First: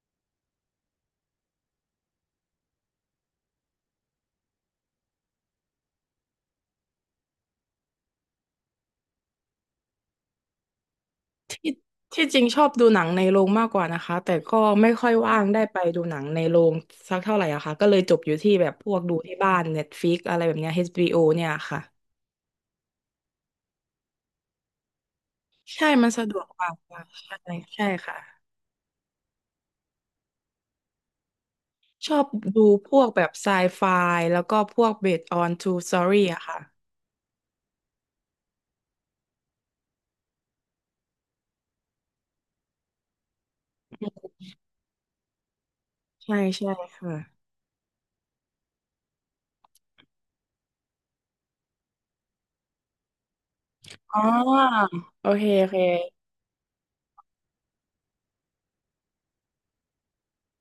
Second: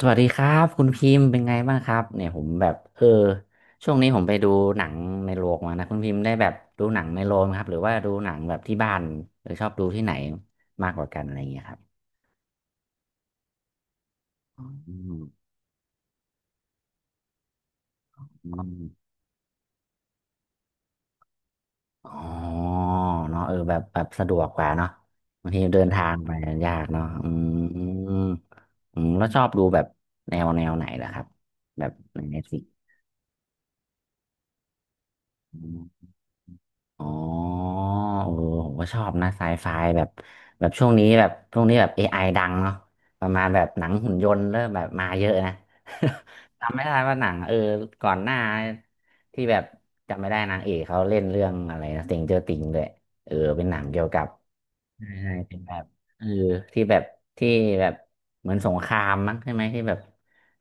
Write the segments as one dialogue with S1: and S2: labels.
S1: สวัสดีครับคุณพิมพ์เป็นไงบ้างครับเนี่ยผมแบบเออช่วงนี้ผมไปดูหนังในโรงมานะคุณพิมพ์ได้แบบดูหนังในโรงไหมครับหรือว่าดูหนังแบบที่บ้านหรือชอบดูที่ไหนมากกว่ากันอะไรอย่างเงี้ย
S2: ที่
S1: ครับ
S2: ที่จริงชอบดูหนังในโรงมากกว่านะคะแต่ก็ไม่
S1: อื
S2: ค่อย
S1: ม
S2: ว่างได้ไปดูหนังในโรงสักเท่าไหร่อะค่ะก็เลยจบอยู่ที่
S1: อ
S2: แบบพวก
S1: ม
S2: ดูที่บ้าน Netflix อะไรแบบเนี้ย HBO เนี่ยค่ะ
S1: อ๋อเนาะแบบสะดวกกว่าเนาะบางทีเดิ
S2: ใช่
S1: นทา
S2: มัน
S1: ง
S2: สะ
S1: ไป
S2: ดวกกว่า
S1: ยาก
S2: ค่ะ
S1: เนาะอื
S2: ใช่
S1: มอื
S2: ใช่ค่ะ
S1: มแล้วชอบดูแบบแนวไหนล่ะครับแบบ
S2: ชอ
S1: ใน
S2: บดู
S1: Netflix
S2: พวกแบบไซไฟแล้วก็พวก based on true story อะค่ะ
S1: อ๋อโอ้โหผมก็ชอบนะไซไฟแบบช่วงนี้แบบเอไ i ดังเนาะประมาณแบบหนังหุ่นยนต์เริ่มแบบมาเยอะนะ
S2: ใช่ ใช่
S1: จำไม่ได้
S2: ค่ะ
S1: ว่าหนังก่อนหน้าที่แบบจำไม่ได้นางเอกเขาเล่นเรื่องอะไรนะต a งเจอติงด้วยเป็นหนังเกี่ยว
S2: อ๋
S1: กั
S2: อ
S1: บใช่
S2: โอ
S1: ใช่
S2: เค
S1: เป็น
S2: โอ
S1: แบ
S2: เค
S1: บเออที่แบบที่แบบเหมือนสงครามมั้งใช่ไหมที่แบบ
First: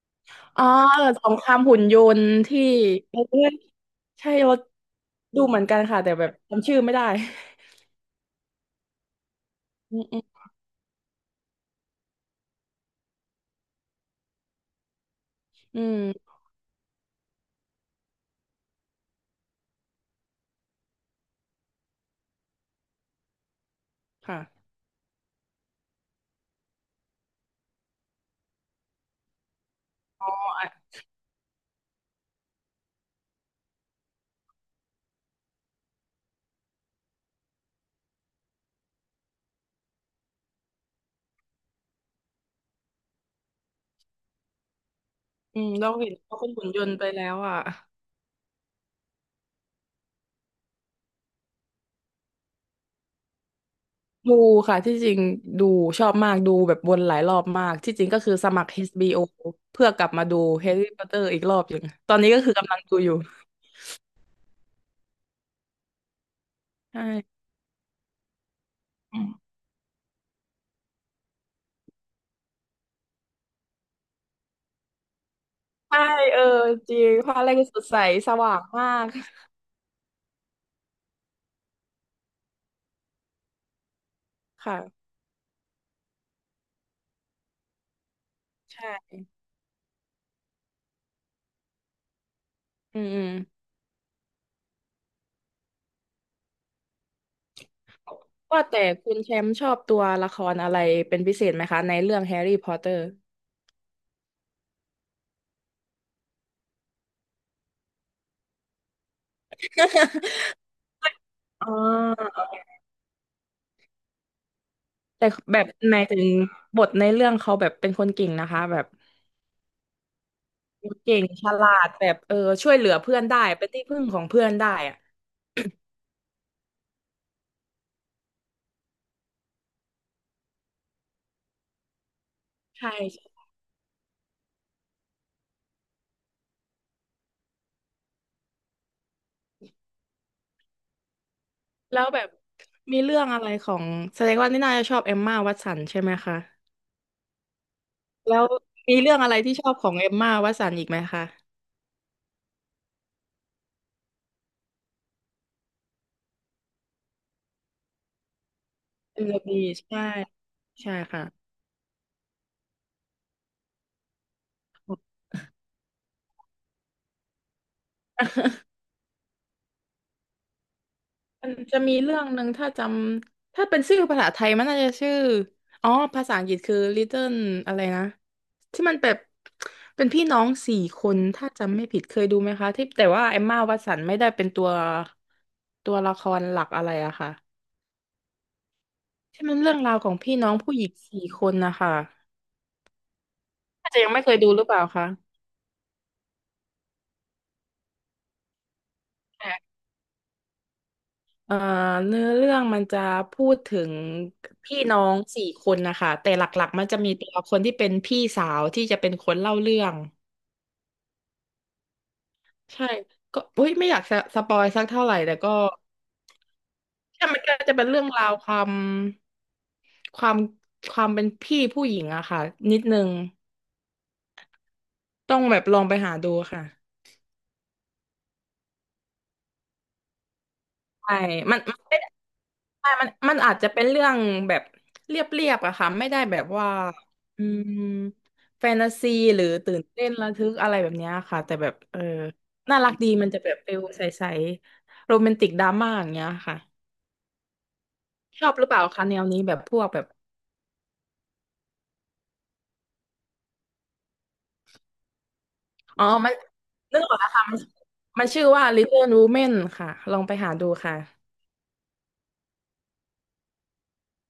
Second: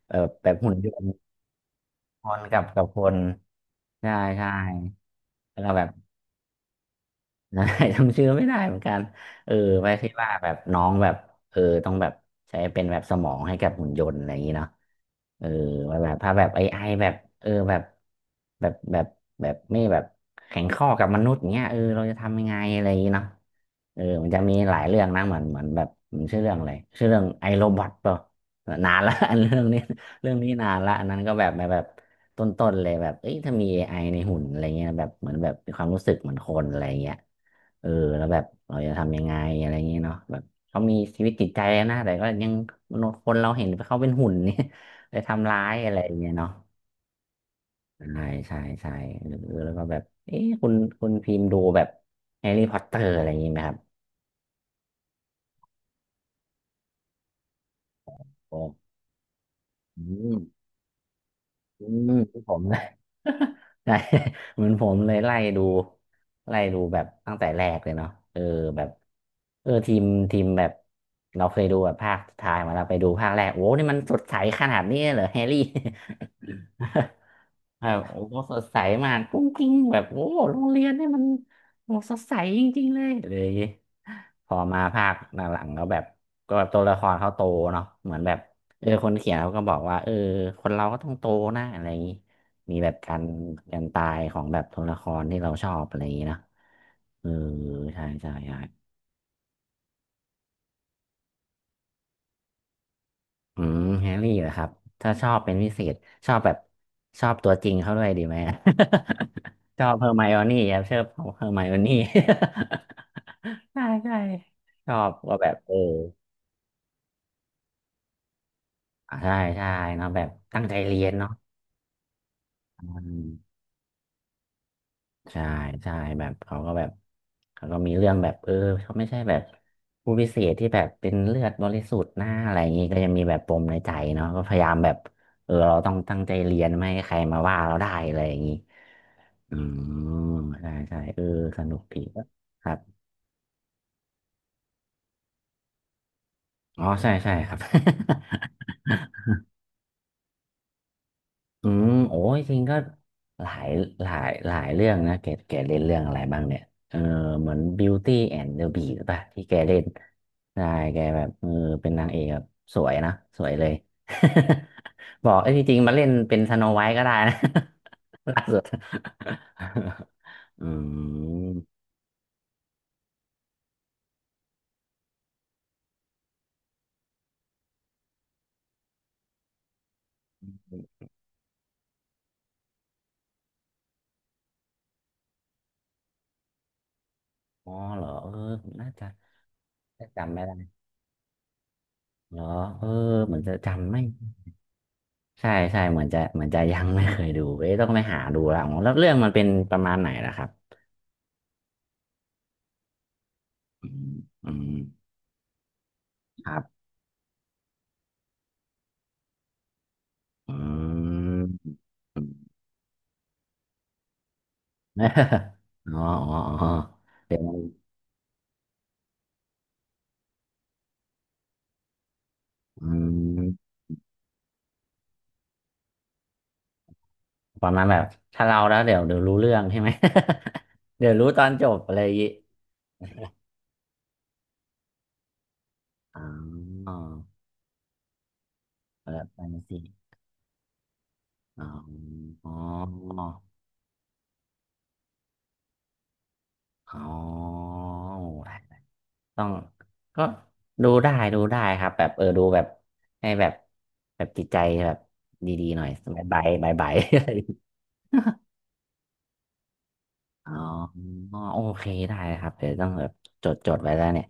S1: เออแบบ
S2: อ๋อ
S1: หุ่นย
S2: เอ
S1: น
S2: อ
S1: ต์
S2: สงครามหุ่นยน
S1: ค
S2: ต์
S1: นกั
S2: ที่
S1: บกับคน
S2: เออ
S1: ใช่
S2: ใช่
S1: ใช่
S2: เราดูเห
S1: แล้
S2: มื
S1: ว
S2: อน
S1: ก็
S2: กัน
S1: แบบ
S2: ค่ะแต่แบบจำชื่อไม่ได้
S1: ใช่ จำชื่อไม่ได้เหมือนกันเออไว้
S2: อืม
S1: คิด
S2: อืม
S1: ว่าแบบน้องแบบต้องแบบใช้เป็นแบบสมองให้กับหุ่นยนต์อะไรอย่างนี้เนาะเออ
S2: อื
S1: ว่าแบบถ้า
S2: ม
S1: แบบไอแบบเออแบบแบบแบบไม่แบบแข็งข้อกับมนุษย์อย่างเงี้ยเราจะทำยังไงอะไรอย่างนี้เนาะมันจะมี
S2: ค่ะ
S1: หลายเรื่องนะเหมือนแบบมันชื่อเรื่องอะไรชื่อเรื่องไอโรบอทเปล่านานละ อันเรื่องนี้เรื่องนี้นานละอันนั้นก็แบบต้นๆเลยแบบเอ้ยถ้ามี AI ในหุ่นอะไรเงี้ยแบบเหมือนแบบมีความรู้สึกเหมือนคนอะไรเงี้ย เออแล้วแบบเราจะทำยังไงอะไรเงงี้ยเนาะแบบเขามีชีวิตจิตใจนะแต่ก็ยังมนุษย์คนเราเห็นเขาเป็นหุ่นเนี่ย ไปทำ
S2: อื
S1: ร้า
S2: ม
S1: ย
S2: เรา
S1: อะไรอ
S2: เห็
S1: ย่า
S2: น
S1: งเงี้ย
S2: เขาเป็
S1: เนาะ
S2: นหุ่นยนต์ไปแล้วอ่ะ
S1: ใช่ใช่ใช่หรือแล้วก็แบบเอ๊ะคุณพิมพ์ดูแบบแฮร์รี่พอตเตอร์อะไรอย่างงี้ไหมครับ
S2: ดูค่ะที่จริงดูชอบมากดูแบบวนหลายรอบมากที่จริงก็คือส
S1: โอ้
S2: มัคร HBO เพื่อก
S1: อื
S2: ลับมา
S1: ม
S2: ดูแฮร์รี่พอตเตอร์อีกรอบอย่าง
S1: อืม
S2: ตอนนี้ก็
S1: ผมอนผ
S2: คือ
S1: ม
S2: กำ
S1: เล
S2: ลัง
S1: ย
S2: ดูอยู่
S1: ใช่ เหมือนผมเลยไล่ดูไล่ดูแบบตั้
S2: ใช่
S1: งแต่แรกเลยเนาะแบบ
S2: อืม
S1: เออทีมทีมแบบเราเคยดูแบบภาคสุดท้ายมาเราไปดูภาคแรกโอ้นี่มันสดใสขนาดนี้เลยเหรอแฮร์รี่
S2: ใช่เออจริงภาคแรกก็ส
S1: แบ
S2: ดใส
S1: บโอ้
S2: ส
S1: โหส
S2: ว่าง
S1: ดใส
S2: มาก
S1: มากกุ้งกิ้งแบบโอ้โหโรงเรียนเนี่ยมันโอ้โหสดใสจริงๆเลยอะไรอย่างงี้พอมาภา
S2: ค่ะ
S1: คหลังๆก็แบบก็แบบตัวละครเขาโตเนาะเหมือนแบบคน
S2: ใช่
S1: เขียนเขาก็บอกว่าคนเราก็ต้องโตนะอะไรอย่างงี้มีแบบ
S2: อืม
S1: กา
S2: อื
S1: ร
S2: ม
S1: การตายของแบบตัวละครที่เราชอบอะไรอย่างงี้เนอะเออใช่ใช่ใช่
S2: ว่าแต่คุณแชมป์ชอบตัวละครอะไรเป็นพิเศษไหมคะในเรื่องแฮร์รี่พอตเตอร์
S1: อืมแฮร์รี่เหรอครับถ้าชอบเป็นพิเศษชอบแบบชอบตัวจริงเขาด้วยดีไหม ชอบเฮอร์ไมโอนี่ครับชอบเฮอร์ไม
S2: อ๋อ
S1: โอนี่ ใช่ใช่ชอบ
S2: แต่
S1: ก็แบบ
S2: แบบหมายถึงบทในเรื่องเขาแบบเป็นคนเก่งนะคะแบบ
S1: อ่ะใช่ใช่เนาะแบบตั้งใจเรียน
S2: เก่ง
S1: เนาะ
S2: ฉลาดแบบเออช่วยเห
S1: อื
S2: ลือเพื่อน
S1: ม
S2: ได้เป็นที่พึ่งของเพื่อนได้อะ
S1: ใช่ใช่แบบเขาก็มีเรื่องแบบเขาไม่ใช่แบบผู้พิเศษที่แบบเป็นเลือดบริสุทธิ์หน้าอะไรอย่างงี้
S2: ใช่
S1: ก็ยังมีแบบปมในใจเนาะก็พยายามแบบเราต้องตั้งใจเรียนไม่ให้ใครมาว่าเราได้อะไรอย่างงี้ อืมใช่ใช่เออสนุกดี
S2: แล้วแบบ
S1: ครับ
S2: มีเรื่องอะไรของแสดงว่านี่น่าจะชอบเอมม่าวัตสันใช่ไหมคะ
S1: อ๋อใช่ใช่ครับ
S2: แล้วมีเรื่องอะไรที่ชอบของเอมม่าวัตสันอีกไหมคะ
S1: อืมโอ้ยจริงก็หลายหลายหลายเรื่องนะแกเล่นเรื่องอะไรบ้างเนี่ยเออเหมือน Beauty and the Beast หรือเปล่ะ
S2: เอ็ม
S1: ที่แก
S2: บี
S1: เล่น
S2: ใช่
S1: ใช่
S2: ใช่
S1: แกแบบ
S2: ค่ะ
S1: เป็นนางเอกแบบสวยนะสวยเลย บอกเอ้ยจริงๆมาเล่นเป็นสโนไวท์ก็ได้นะ ล่าสุด อื
S2: มัน
S1: ม
S2: จะมีเรื่องหนึ่งถ้าจำถ้าเป็นชื่อภาษาไทยมันน่าจะชื่ออ๋อภาษาอังกฤษคือ Little อะไรนะที่มันแบบเป็นพี่น้องสี่คนถ้าจำไม่ผิดเคยดูไหมคะที่แต่ว่าเอมม่าวัตสันไม่ได้เป็นตัวละครหลักอะไรอะค่ะ
S1: อ๋อเหรอน่าจะ
S2: ที่มันเรื่องราวข
S1: น่า
S2: อง
S1: จำ
S2: พี่
S1: ไม่
S2: น้อ
S1: ได้
S2: งผู้หญิงสี่คนนะคะ
S1: เหรอเออเหมือนจะ
S2: อา
S1: จำ
S2: จ
S1: ไม่
S2: จะยังไม่เคยดูหรือเปล่าคะ
S1: ใช่ใช่เหมือนจะเหมือนจะยังไม่เคยดูเอ้ยต้องไปหาดูละอ๋อแล้วเรื่องมันเป็นประมาณไหนล่ะครับ
S2: เอ่อเนื้อเรื่องมันจะพูดถึ
S1: อื
S2: ง
S1: มอืม
S2: พี่น้องสี่คนนะคะแต่ห
S1: ครั
S2: ลักๆมั
S1: บ
S2: นจะมีตัวละคนที่เป็นพี่สาวที่จะเป็นคนเล่าเรื่อง
S1: อืม อืม
S2: ใช่ก็อุ้ยไม่อยากสะสปอยสักเท่าไหร่แต่ก็
S1: อ๋ออ๋ออ๋อ
S2: ใช่
S1: เดี๋ย
S2: มั
S1: ว
S2: น
S1: มั
S2: ก็
S1: น
S2: จะเป็นเรื่องราวความความเป็นพี่ผู้หญิงอะค่ะนิด
S1: อื
S2: นึง
S1: ม
S2: ต้องแบบลองไปหาดูค่ะ
S1: ประมาณแบบถ้าเราแล้วเดี๋ยวรู้เรื่องใช่ไหม เดี๋ย
S2: ใช่
S1: วรู้ตอน
S2: มัน
S1: จ
S2: มัน
S1: บ
S2: ไม่
S1: อะไร
S2: ได้
S1: อย่างงี้
S2: ใช่มันมันอาจจะเป็นเรื่องแบบเรียบๆอะค่ะ ไม่
S1: อ
S2: ได้แบบว่า
S1: ๋อ
S2: อืมแฟนตา
S1: แบ
S2: ซี
S1: บแฟ
S2: หรือ
S1: นตา
S2: ตื่
S1: ซี
S2: นเต้นระทึกอะไรแบบเนี้ยค่ะ แต่
S1: อ๋อ
S2: แบบเออ
S1: อ๋
S2: น่ารักดี
S1: อ
S2: มันจะแบบฟิลใสๆโรแมนติกดราม่าอย่างเงี้ยค่ะ
S1: อ๋อโอ้
S2: ชอ
S1: ไท
S2: บหรือเปล่าคะแนวนี้
S1: ต้อง
S2: แบบพวกแบบ
S1: ก็ดูได้ดูได้ครับแบบดูแบบให้แบบแบบจิตใจแบบดีๆหน่อย
S2: อ๋อมัน
S1: บายบายบาย
S2: นึกออกแล้
S1: บา
S2: ว
S1: ย
S2: ค่ะมันมันชื่อว่า Little Women ค่ะ ลองไป หา
S1: อ๋อ
S2: ดูค่ะ
S1: โอเคได้ครับเดี๋ยวต้องแบบจดไว้แล้วเนี่ย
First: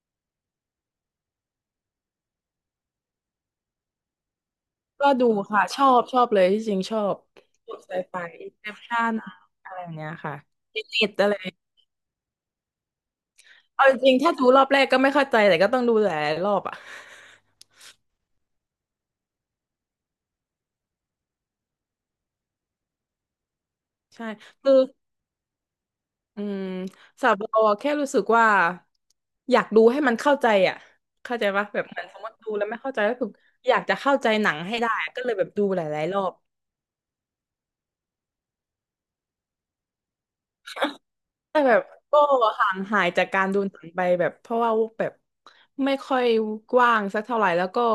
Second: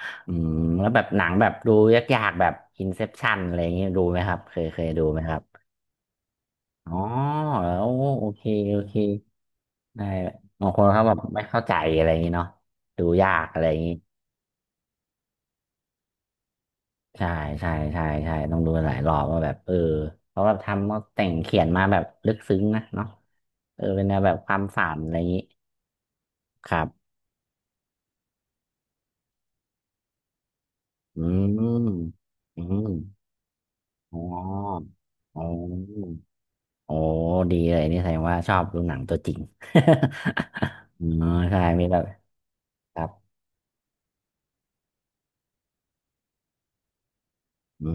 S1: อืมแล้วแบบหนังแบบดูยากๆแบบ Inception อะไรอย่างเงี้ยดูไหมครับเคยดู
S2: ก็
S1: ไหม
S2: ดู
S1: ครับ
S2: ค่ะ ชอบชอบเลยที่จริง
S1: อ๋
S2: ช
S1: อ
S2: อบพ
S1: แล้
S2: วก
S1: ว
S2: ไซไฟ
S1: โอเค
S2: อินเซ
S1: โอ
S2: ป
S1: เค
S2: ชั่นอะไรอย่าง
S1: ได้
S2: เงี้ยค่ะ
S1: บางค
S2: ฟิ
S1: น
S2: นิ
S1: เขา
S2: ต
S1: แบบ
S2: อะไร
S1: ไม่เข้าใจอะไรอย่างงี้เนาะดูยากอะไรอย่าง
S2: เอา
S1: งี้
S2: จริงๆถ้าดูรอบแรกก็ไม่เข้าใจแต่ก็ต้องดูหลายรอบอ่ะ
S1: ใช่ใช่ใช่ใช่ต้องดูหลายรอบว่าแบบเออเขาแบบทำเขาแต่งเขียนมาแบบลึกซึ้งนะเนาะเออเป็นแนว
S2: ใช่
S1: แบบความ
S2: คือ
S1: ฝันอะไรอย่างนี้
S2: อืม
S1: ครับ
S2: สาวเราอะแค่รู้สึกว่าอยากดูให้มันเข้าใจอ่ะ
S1: อื
S2: เข้าใจ
S1: ม
S2: ปะแบบเหมือนสมมติดู
S1: อื
S2: แล้วไม่
S1: ม
S2: เข้าใจก็คืออยากจะเข้า
S1: อ๋
S2: ใจหนังให้
S1: อ
S2: ได้อะก็เลย
S1: อ๋
S2: แบ
S1: อ
S2: บดูหลายๆรอบ
S1: โอ้ดีเลยนี่แสดงว่าชอบดูหนังตัวจริง อ๋อ
S2: แต่
S1: ใช่
S2: แบบ
S1: มีแบบ
S2: ก็ห่าง
S1: ค
S2: หา
S1: รั
S2: ย
S1: บ
S2: จากการดูหนังไปแบบเพราะว่าแบบไม่ค่อยว่างสักเท่าไหร่แล้วก็
S1: อื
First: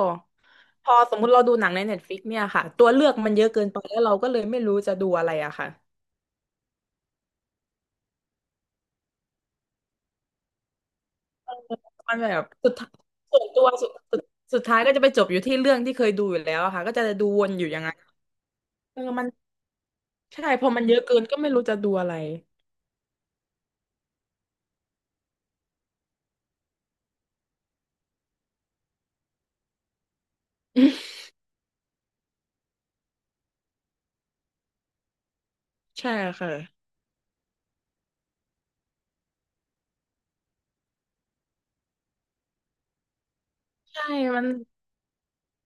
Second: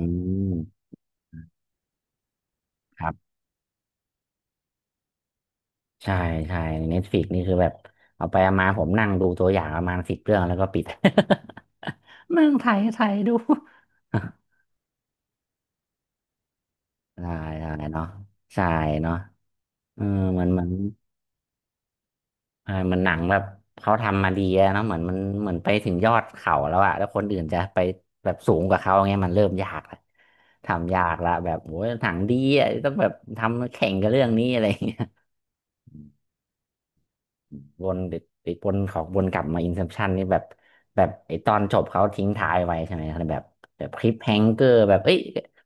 S2: พ
S1: ม
S2: อสมมุติเราดูหนังใน Netflix เนี่ยค่ะตัว
S1: ค
S2: เลื
S1: รั
S2: อก
S1: บ
S2: มันเยอะเกินไปแล้วเราก็เลยไม่รู้จะดูอะไรอะค่ะ
S1: ใช่ใช่เน็ตฟลิกนี่คือแบบเอาไปเอามาผมนั่งดูตัวอย่างประมาณ10 เรื่องแล้วก็ปิด
S2: มันแบ บ
S1: นั่งไถ
S2: สุดท้าย
S1: ไถดู
S2: ส่วนตัวสุดท้ายก็จะไปจบอยู่ที่เรื่องที่เคยดูอยู่แล้วอะค่ะก็จะดู
S1: ใช่
S2: วนอ
S1: ใช่
S2: ยู่อย่างนั้น
S1: เนาะใช่
S2: เออ
S1: เนาะ
S2: มัน
S1: เออเหมือ
S2: ใช่
S1: นเหมื
S2: พ
S1: อ
S2: อ
S1: น
S2: มันเยอะเกินก็ไม่รู้จะดูอะไร
S1: อ่าเหมันหนังแบบเขาทำมาดีอะเนาะเหมือนมันเหมือนไปถึงยอดเขาแล้วอะแล้วคนอื่นจะไปแบบสูงกว่าเขาเงี้ยมันเริ่มยากละทำยาก ละแบบโอ้ยหนังดีอะต้องแบบทำแข่งกับเรื่องนี้อะไรอย่างเงี้ย
S2: ใช่ค่ะ
S1: วนติดวนของวนกลับมาอินเ p พชันนี่แบบแบบไอตอนจบเขาทิ้งท้ายไว้ใช่ไหมแบบแบบค
S2: ใช่
S1: ลิปแฮ
S2: มั
S1: ง
S2: น
S1: เกอร์แบบเอ้ย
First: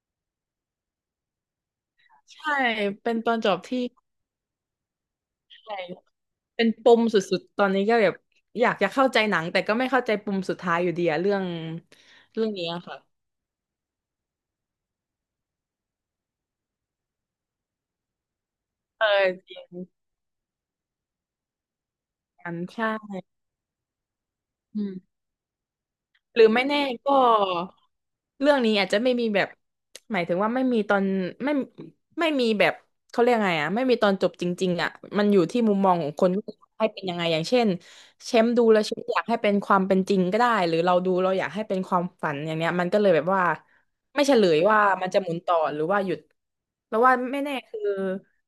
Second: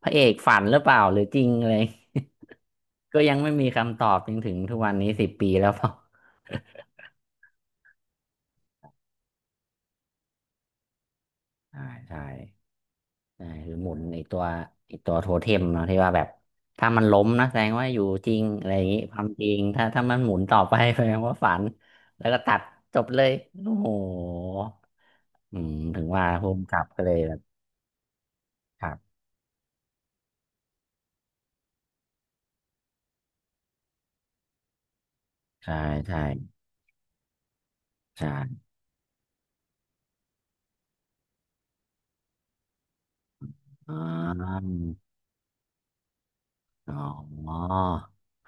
S1: พระเอกฝันหรือเปล่าหรือจริงอะไร
S2: ใช่เป็ น
S1: ก็
S2: ต
S1: ยั
S2: อ
S1: ง
S2: นจ
S1: ไม่
S2: บ
S1: มี
S2: ที่
S1: คำตอบจนถึงทุกวันนี้10 ปี
S2: อะ
S1: แล้
S2: ไร
S1: ว เปล่า
S2: เป็นปมสุดๆตอนนี้ก็แบบอยากจะเข้าใจหนังแต่ก็ไม่เข้าใจปมสุดท้ายอยู่ดีอะเรื่อง
S1: ใช่ใช่
S2: เรื่องนี้อะค่ะ
S1: ใช่คือหมุนไอตัวไอตัวโทเทมเนาะที่ว่าแบบถ้ามันล้มนะแสดงว่าอยู่จริงอะไรอย่างงี้
S2: เออ
S1: ความจ
S2: จ
S1: ริง
S2: ริง
S1: ถ้ามันหมุนต่อไป แสดงว่าฝันแล้วก็
S2: อั
S1: ตั
S2: น
S1: ดจบเล
S2: ใช่
S1: ยโอ้โห
S2: อืม
S1: อืมถึงว่า
S2: หรือ
S1: ภู
S2: ไม่
S1: มิ
S2: แน่
S1: กับก็เล
S2: ก็
S1: ยแบบ
S2: เรื่องนี้
S1: ค
S2: อาจ
S1: รั
S2: จะไม่
S1: บ
S2: มีแบบหมายถึงว่าไม่มีตอนไม่ไม่มีแบบเขาเรียกไงอ่ะไม่มีตอนจบจริงๆอ่ะมันอยู่ที่
S1: ใช่
S2: มุมมองของ
S1: ใช่
S2: คนว่าให้เป็นยังไงอย่างเช่นเชมป์
S1: ใช่
S2: ดูแล้วเชมป์อยากให้เป็นความเป็นจริงก็ได้หรือเราดูเราอยากให้เป็นความฝันอย่างเนี้ยมันก็เลยแบบว่า
S1: อ๋
S2: ไม่เฉลย
S1: อ
S2: ว่ามันจะหมุนต่อหรือว่าหยุด
S1: อ๋
S2: แล้ว
S1: อ
S2: ว่าไม่แน่คือ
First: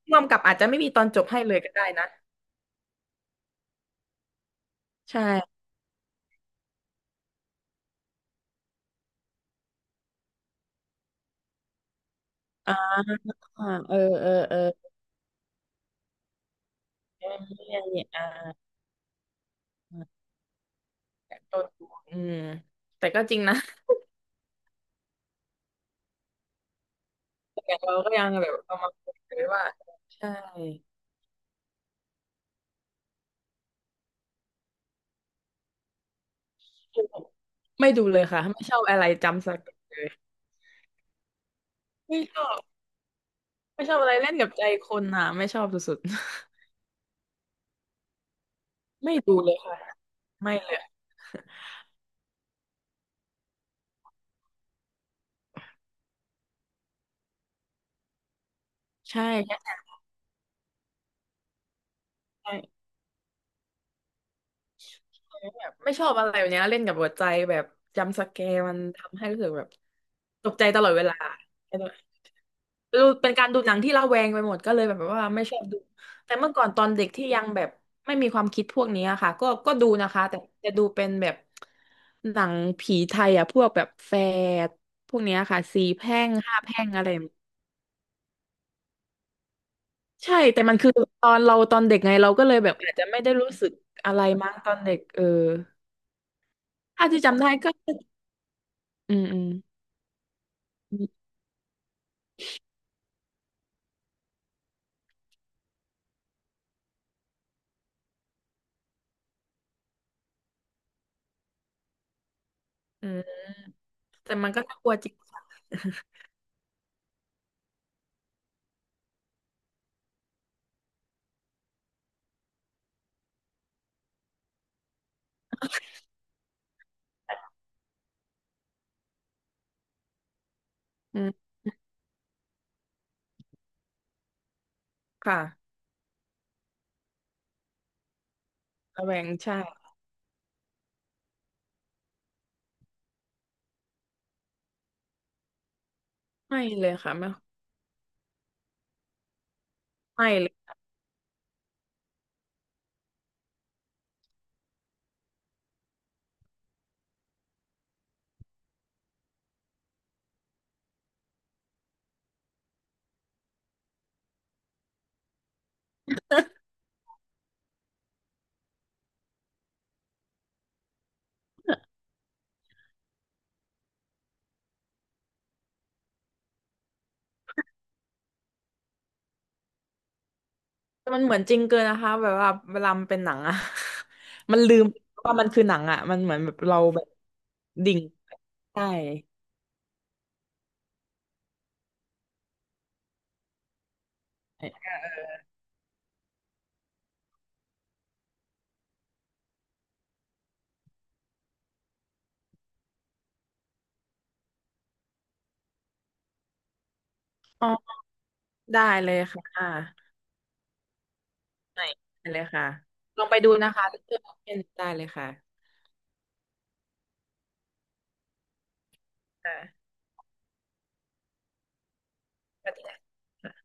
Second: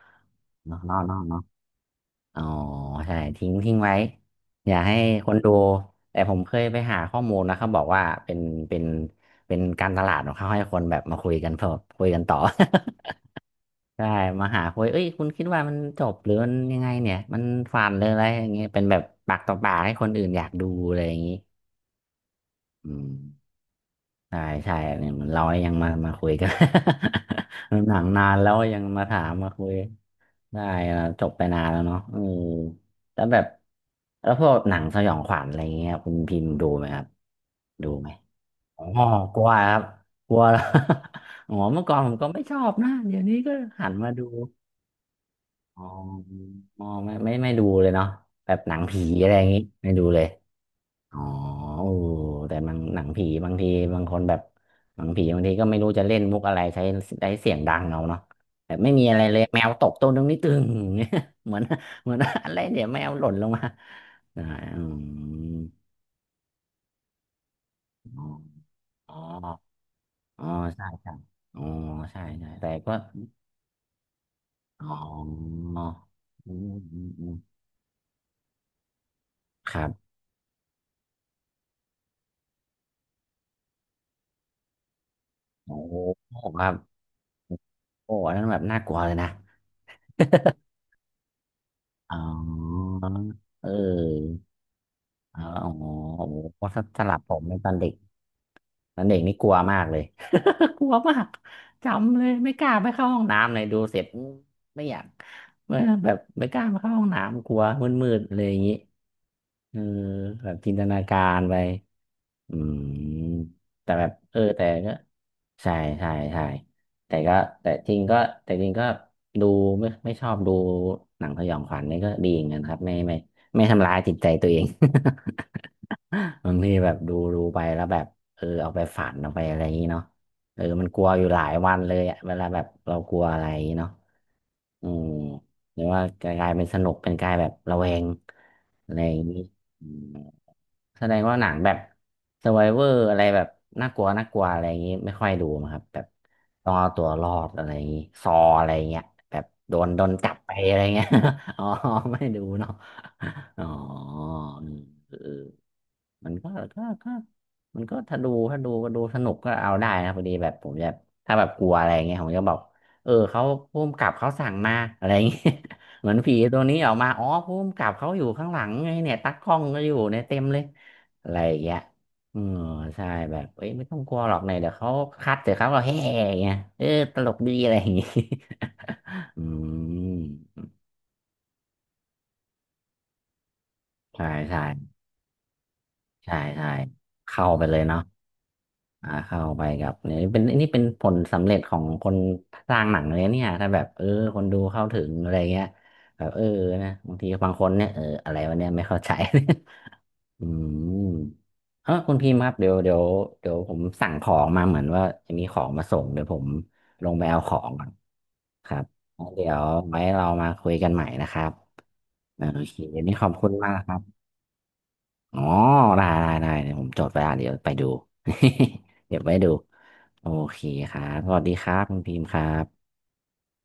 S2: ร่วมกับอาจจะไม่
S1: เนาะ
S2: มีต
S1: เนาะ
S2: อนจบให้
S1: เนาะ
S2: เลยก็ได้นะ
S1: อ๋อใช่ทิ้งไว้อย่าให้
S2: ใช่
S1: คนดูแต่ผมเคยไปหาข้อมูลนะเขาบอกว่าเป็นเป็นเป็นการตลาดของเขาให้คนแบบมาคุยกันเพิ่มคุยกันต่อ
S2: อ่าเออเอ อ
S1: ใช่มา
S2: เออ
S1: หาคุยเอ้ยคุณคิดว่ามันจบหรือมันยังไงเนี่ยมัน
S2: เนี่
S1: ฝั
S2: ย
S1: นหรื
S2: เนี่
S1: อ
S2: ย
S1: อะไร
S2: อ่า
S1: อย่างเงี้ยเป็นแบบปากต่อปากให้คนอื่นอยากดูอะไรอย่างงี้
S2: โดนดูอืม
S1: อื
S2: แต่
S1: ม
S2: ก็จริงนะ
S1: ใช่ใช่เนี่ยเหมือนเรายังมาคุยกัน
S2: อย่าง
S1: ห
S2: เรา
S1: นัง
S2: ก็
S1: นา
S2: ยัง
S1: น
S2: แบ
S1: แล้
S2: บ
S1: ว
S2: เอา
S1: ยัง
S2: มา
S1: มา
S2: คุย
S1: ถาม
S2: กัน
S1: มาคุ
S2: ว่า
S1: ย
S2: ใช่
S1: ได้แล้วจบไปนานแล้วเนาะเออแล้วแบบแล้วพวกหนังสยองขวัญอะไรเงี้ยคุณพิมพ์ดูไหมครับดู
S2: ไม่ดู
S1: ไหม
S2: เลยค่ะไม่ชอ
S1: อ๋อ
S2: บอะไร
S1: กลั
S2: จำ
S1: ว
S2: สักอ
S1: ครั
S2: ย่า
S1: บ
S2: งเลย
S1: กลัวแล้ว อ๋อเมื่อก่อนผม
S2: ไม่
S1: ก็
S2: ช
S1: ไม่
S2: อ
S1: ชอ
S2: บ
S1: บนะเดี๋ยวนี้ก็
S2: ไม่
S1: หั
S2: ช
S1: น
S2: อบอะ
S1: มา
S2: ไร
S1: ดู
S2: เล่นกับใจคนอ่ะไม่ชอบ
S1: อ๋อ
S2: สุด
S1: อ๋อไม่ดูเลยเนาะแบบหนัง
S2: ๆ
S1: ผี
S2: ไม่
S1: อะไร
S2: ดู
S1: อย่าง
S2: เลย
S1: งี้
S2: ค่ะ
S1: ไม่ดูเลย
S2: ไม่เลย
S1: อ๋อโอ้แต่บางหนังผีบางทีบางคนแบบหนังผีบางทีก็ไม่รู้จะเล่นมุกอะไรใช้ใด้เสียงดังเอาเนาะแบบไม่มีอะไร
S2: ใช่
S1: เลยแมว
S2: ใช่
S1: ตกต้นตรงนี้ตึงเนี่ย เหมือน เหมือนอะไรเดี๋ยวแมวหล่นลงมาอ่าอื
S2: ใช่แบ
S1: ม
S2: บไม่ชอบอะไรแบบเนี้ยเล่นกับหัวใจแบบจำสแกร์มัน
S1: อ๋อ
S2: ทำให้รู้สึกแบบ
S1: อ๋อ
S2: ตกใจต
S1: ใช่
S2: ลอดเว
S1: ใช่
S2: ลา
S1: อ๋อใช่ใช่แต่ก็
S2: ดูเป็นการดูหนังที่ระแวงไปหมดก็เลย
S1: อ๋อ
S2: แบบว่าไม่ชอบดูแต่เมื่
S1: อื
S2: อก่อน
S1: ม
S2: ตอน
S1: อื
S2: เด็ก
S1: ม
S2: ที่
S1: อืม
S2: ยังแบบไม่มีความคิดพวกนี้อะค่ะก็
S1: ค
S2: ก็
S1: รั
S2: ดูนะ
S1: บ
S2: คะแต่จะดูเป็นแบบหนังผีไทยอ่ะพวกแบบแฝดพวกเนี้ยค่ะ
S1: โอ้
S2: สี่แพร่งห้า
S1: ครั
S2: แพ
S1: บ
S2: ร่งอะไรแบบนี้
S1: โอ้อันนั้นแบบน่ากลัวเลยนะ
S2: ใช่แต่มันคือตอนเราตอนเด็ก ไง
S1: อ๋อ
S2: เราก็เลยแบบอาจจะไม่ได้รู้สึ
S1: เออ
S2: กอะไรมั้งตอนเด็กเออ
S1: อ๋อโอ้โหถ้าส
S2: ถ้า
S1: ลับ
S2: ที่
S1: ผ
S2: จำ
S1: ม
S2: ได้
S1: ในต
S2: ก็
S1: อนเด็กตอน
S2: อื
S1: เด็ก
S2: ม
S1: นี่
S2: อื
S1: ก
S2: ม
S1: ลัวมากเลย กลัว
S2: อื
S1: มา
S2: ม
S1: กจำเลยไม่กล้าไปเข้าห้องน้ำเลยดูเสร็จมไม่อยากไม่แบบไม่กล้าไปเข้าห้องน้ำกลัวมืดๆเลยอย่างนี้เออแบบจินตนาการไปอืม
S2: อืม
S1: แต่แบบ
S2: แต่
S1: เออ
S2: มันก็
S1: แต่
S2: น่ากลั
S1: ก็
S2: วจริงค่ะ
S1: ใช่ใช่ใช่แต่ก็แต่จริงก็แต่จริงก็ดูไม่ชอบดูหนังสยองขวัญนี่ก็ดีเหมือนกันครับไม่ไม่ทำร้ายจิตใจตัวเอง บางทีแบบดูไปแล้วแบบเออเอาไปฝันเอาไปอะไรอย่างนี้เนาะเออมันกลัว อ
S2: อื
S1: ยู่หลา
S2: ม
S1: ยวันเลยอะเวลาแบบเรากลัวอะไรอย่างนี้เนาะอืม
S2: ค่ะ
S1: หรือว่ากลายเป็นสนุกเป็นกลายแบบระแวงอะไร
S2: ระ
S1: อ
S2: แว
S1: ย่าง
S2: ง
S1: นี้
S2: ใช่
S1: อืมแสดงว่าหนังแบบ Survivor อร์อะไรแบบน่ากลัวน่ากลัวอะไรอย่างนี้ไม่ค่อยดูมั้งครับแบบ
S2: ไม่
S1: ต้อง
S2: เล
S1: เอา
S2: ย
S1: ตัว
S2: ค่ะ
S1: ร
S2: ไม่
S1: อดอะไรอย่างนี้ซออะไรอย่างเงี้ยแบบโดนโดน
S2: ไม่
S1: จับ
S2: เล
S1: ไป
S2: ย
S1: อะไรเงี้ย อ๋อไม่ดูเนาะอ๋ออืมเออ มันก็ก็ก็มันก็ถ้าดูถ้าดูก็ดูสนุกก็เอาได้นะพอดีแบบผมจะถ้าแบบกลัวอะไรเงี้ยผมจะบอกเออเขาภูมกับเขาสั่งมาอะไรเงี้ย เหมือนผีตัวนี้ออกมาอ๋อภูมิกับเขาอยู่ข้างหลังไงเนี่ยตากล้องก็อยู่เนี่ยเต็มเลยอะไรอย่างเงี้ยเออใช่แบบเอ้ยไม่ต้องกลัวหรอกเนี่ยเดี๋ยวเขาคัดเดี๋ยวเขาเราแห่อย่างเงี้ยเออตลกดีอะไรอย่างงี้ อืม
S2: แต่มันเหมือนจริงเกินนะคะแบบว่าเวลามันเป็นหนังอะ
S1: ใช่
S2: มั
S1: ใช่
S2: นลืมว่ามันคือหนังอะมันเหมื
S1: ใช่
S2: อนแบบ
S1: ใช่
S2: เราแบบ
S1: เข้าไปเลย
S2: ดิ่
S1: เนาะ
S2: งใช่
S1: อ่าเข้าไปกับเนี่ยเป็นนี่เป็นผลสำเร็จของคนสร้างหนังเลยเนี่ยถ้าแบบเออคนดูเข้าถึงอะไรเงี้ยแบบเออนะบางทีบางคนเนี่ยเอออะไรวะเนี่ยไม่เข้าใจ อืมเออคุณพิมพ์ครับเดี๋ยวผมสั่งของมาเหมือนว่าจะมีของมาส่งเดี๋ยวผมลงไปเอาขอ
S2: อ๋อ
S1: งก่อนครั
S2: ได้
S1: บ
S2: เลย
S1: แล้ว
S2: ค
S1: เดี๋ยว
S2: ่
S1: ไว้
S2: ะ
S1: เรามาคุยกันใหม่นะครับ
S2: ไหนได้เล
S1: อ่า
S2: ย
S1: โอ
S2: ค่ะ
S1: เควันนี้
S2: ล
S1: ข
S2: อ
S1: อ
S2: ง
S1: บ
S2: ไป
S1: คุ
S2: ดู
S1: ณมา
S2: นะ
S1: ก
S2: คะ
S1: ครั
S2: เลือ
S1: บ
S2: กเป็นได้เลย
S1: อ๋อ
S2: ค่ะ
S1: ได้ได้ได้เดี๋ยวผมจดไว้อ่ะเดี๋ยวไปดู เดี๋ยวไปดู
S2: ค่ะ
S1: โอเคครับสวัสดีครับคุณพิมพ์ครั
S2: สวัสดี
S1: บ
S2: ค่ะ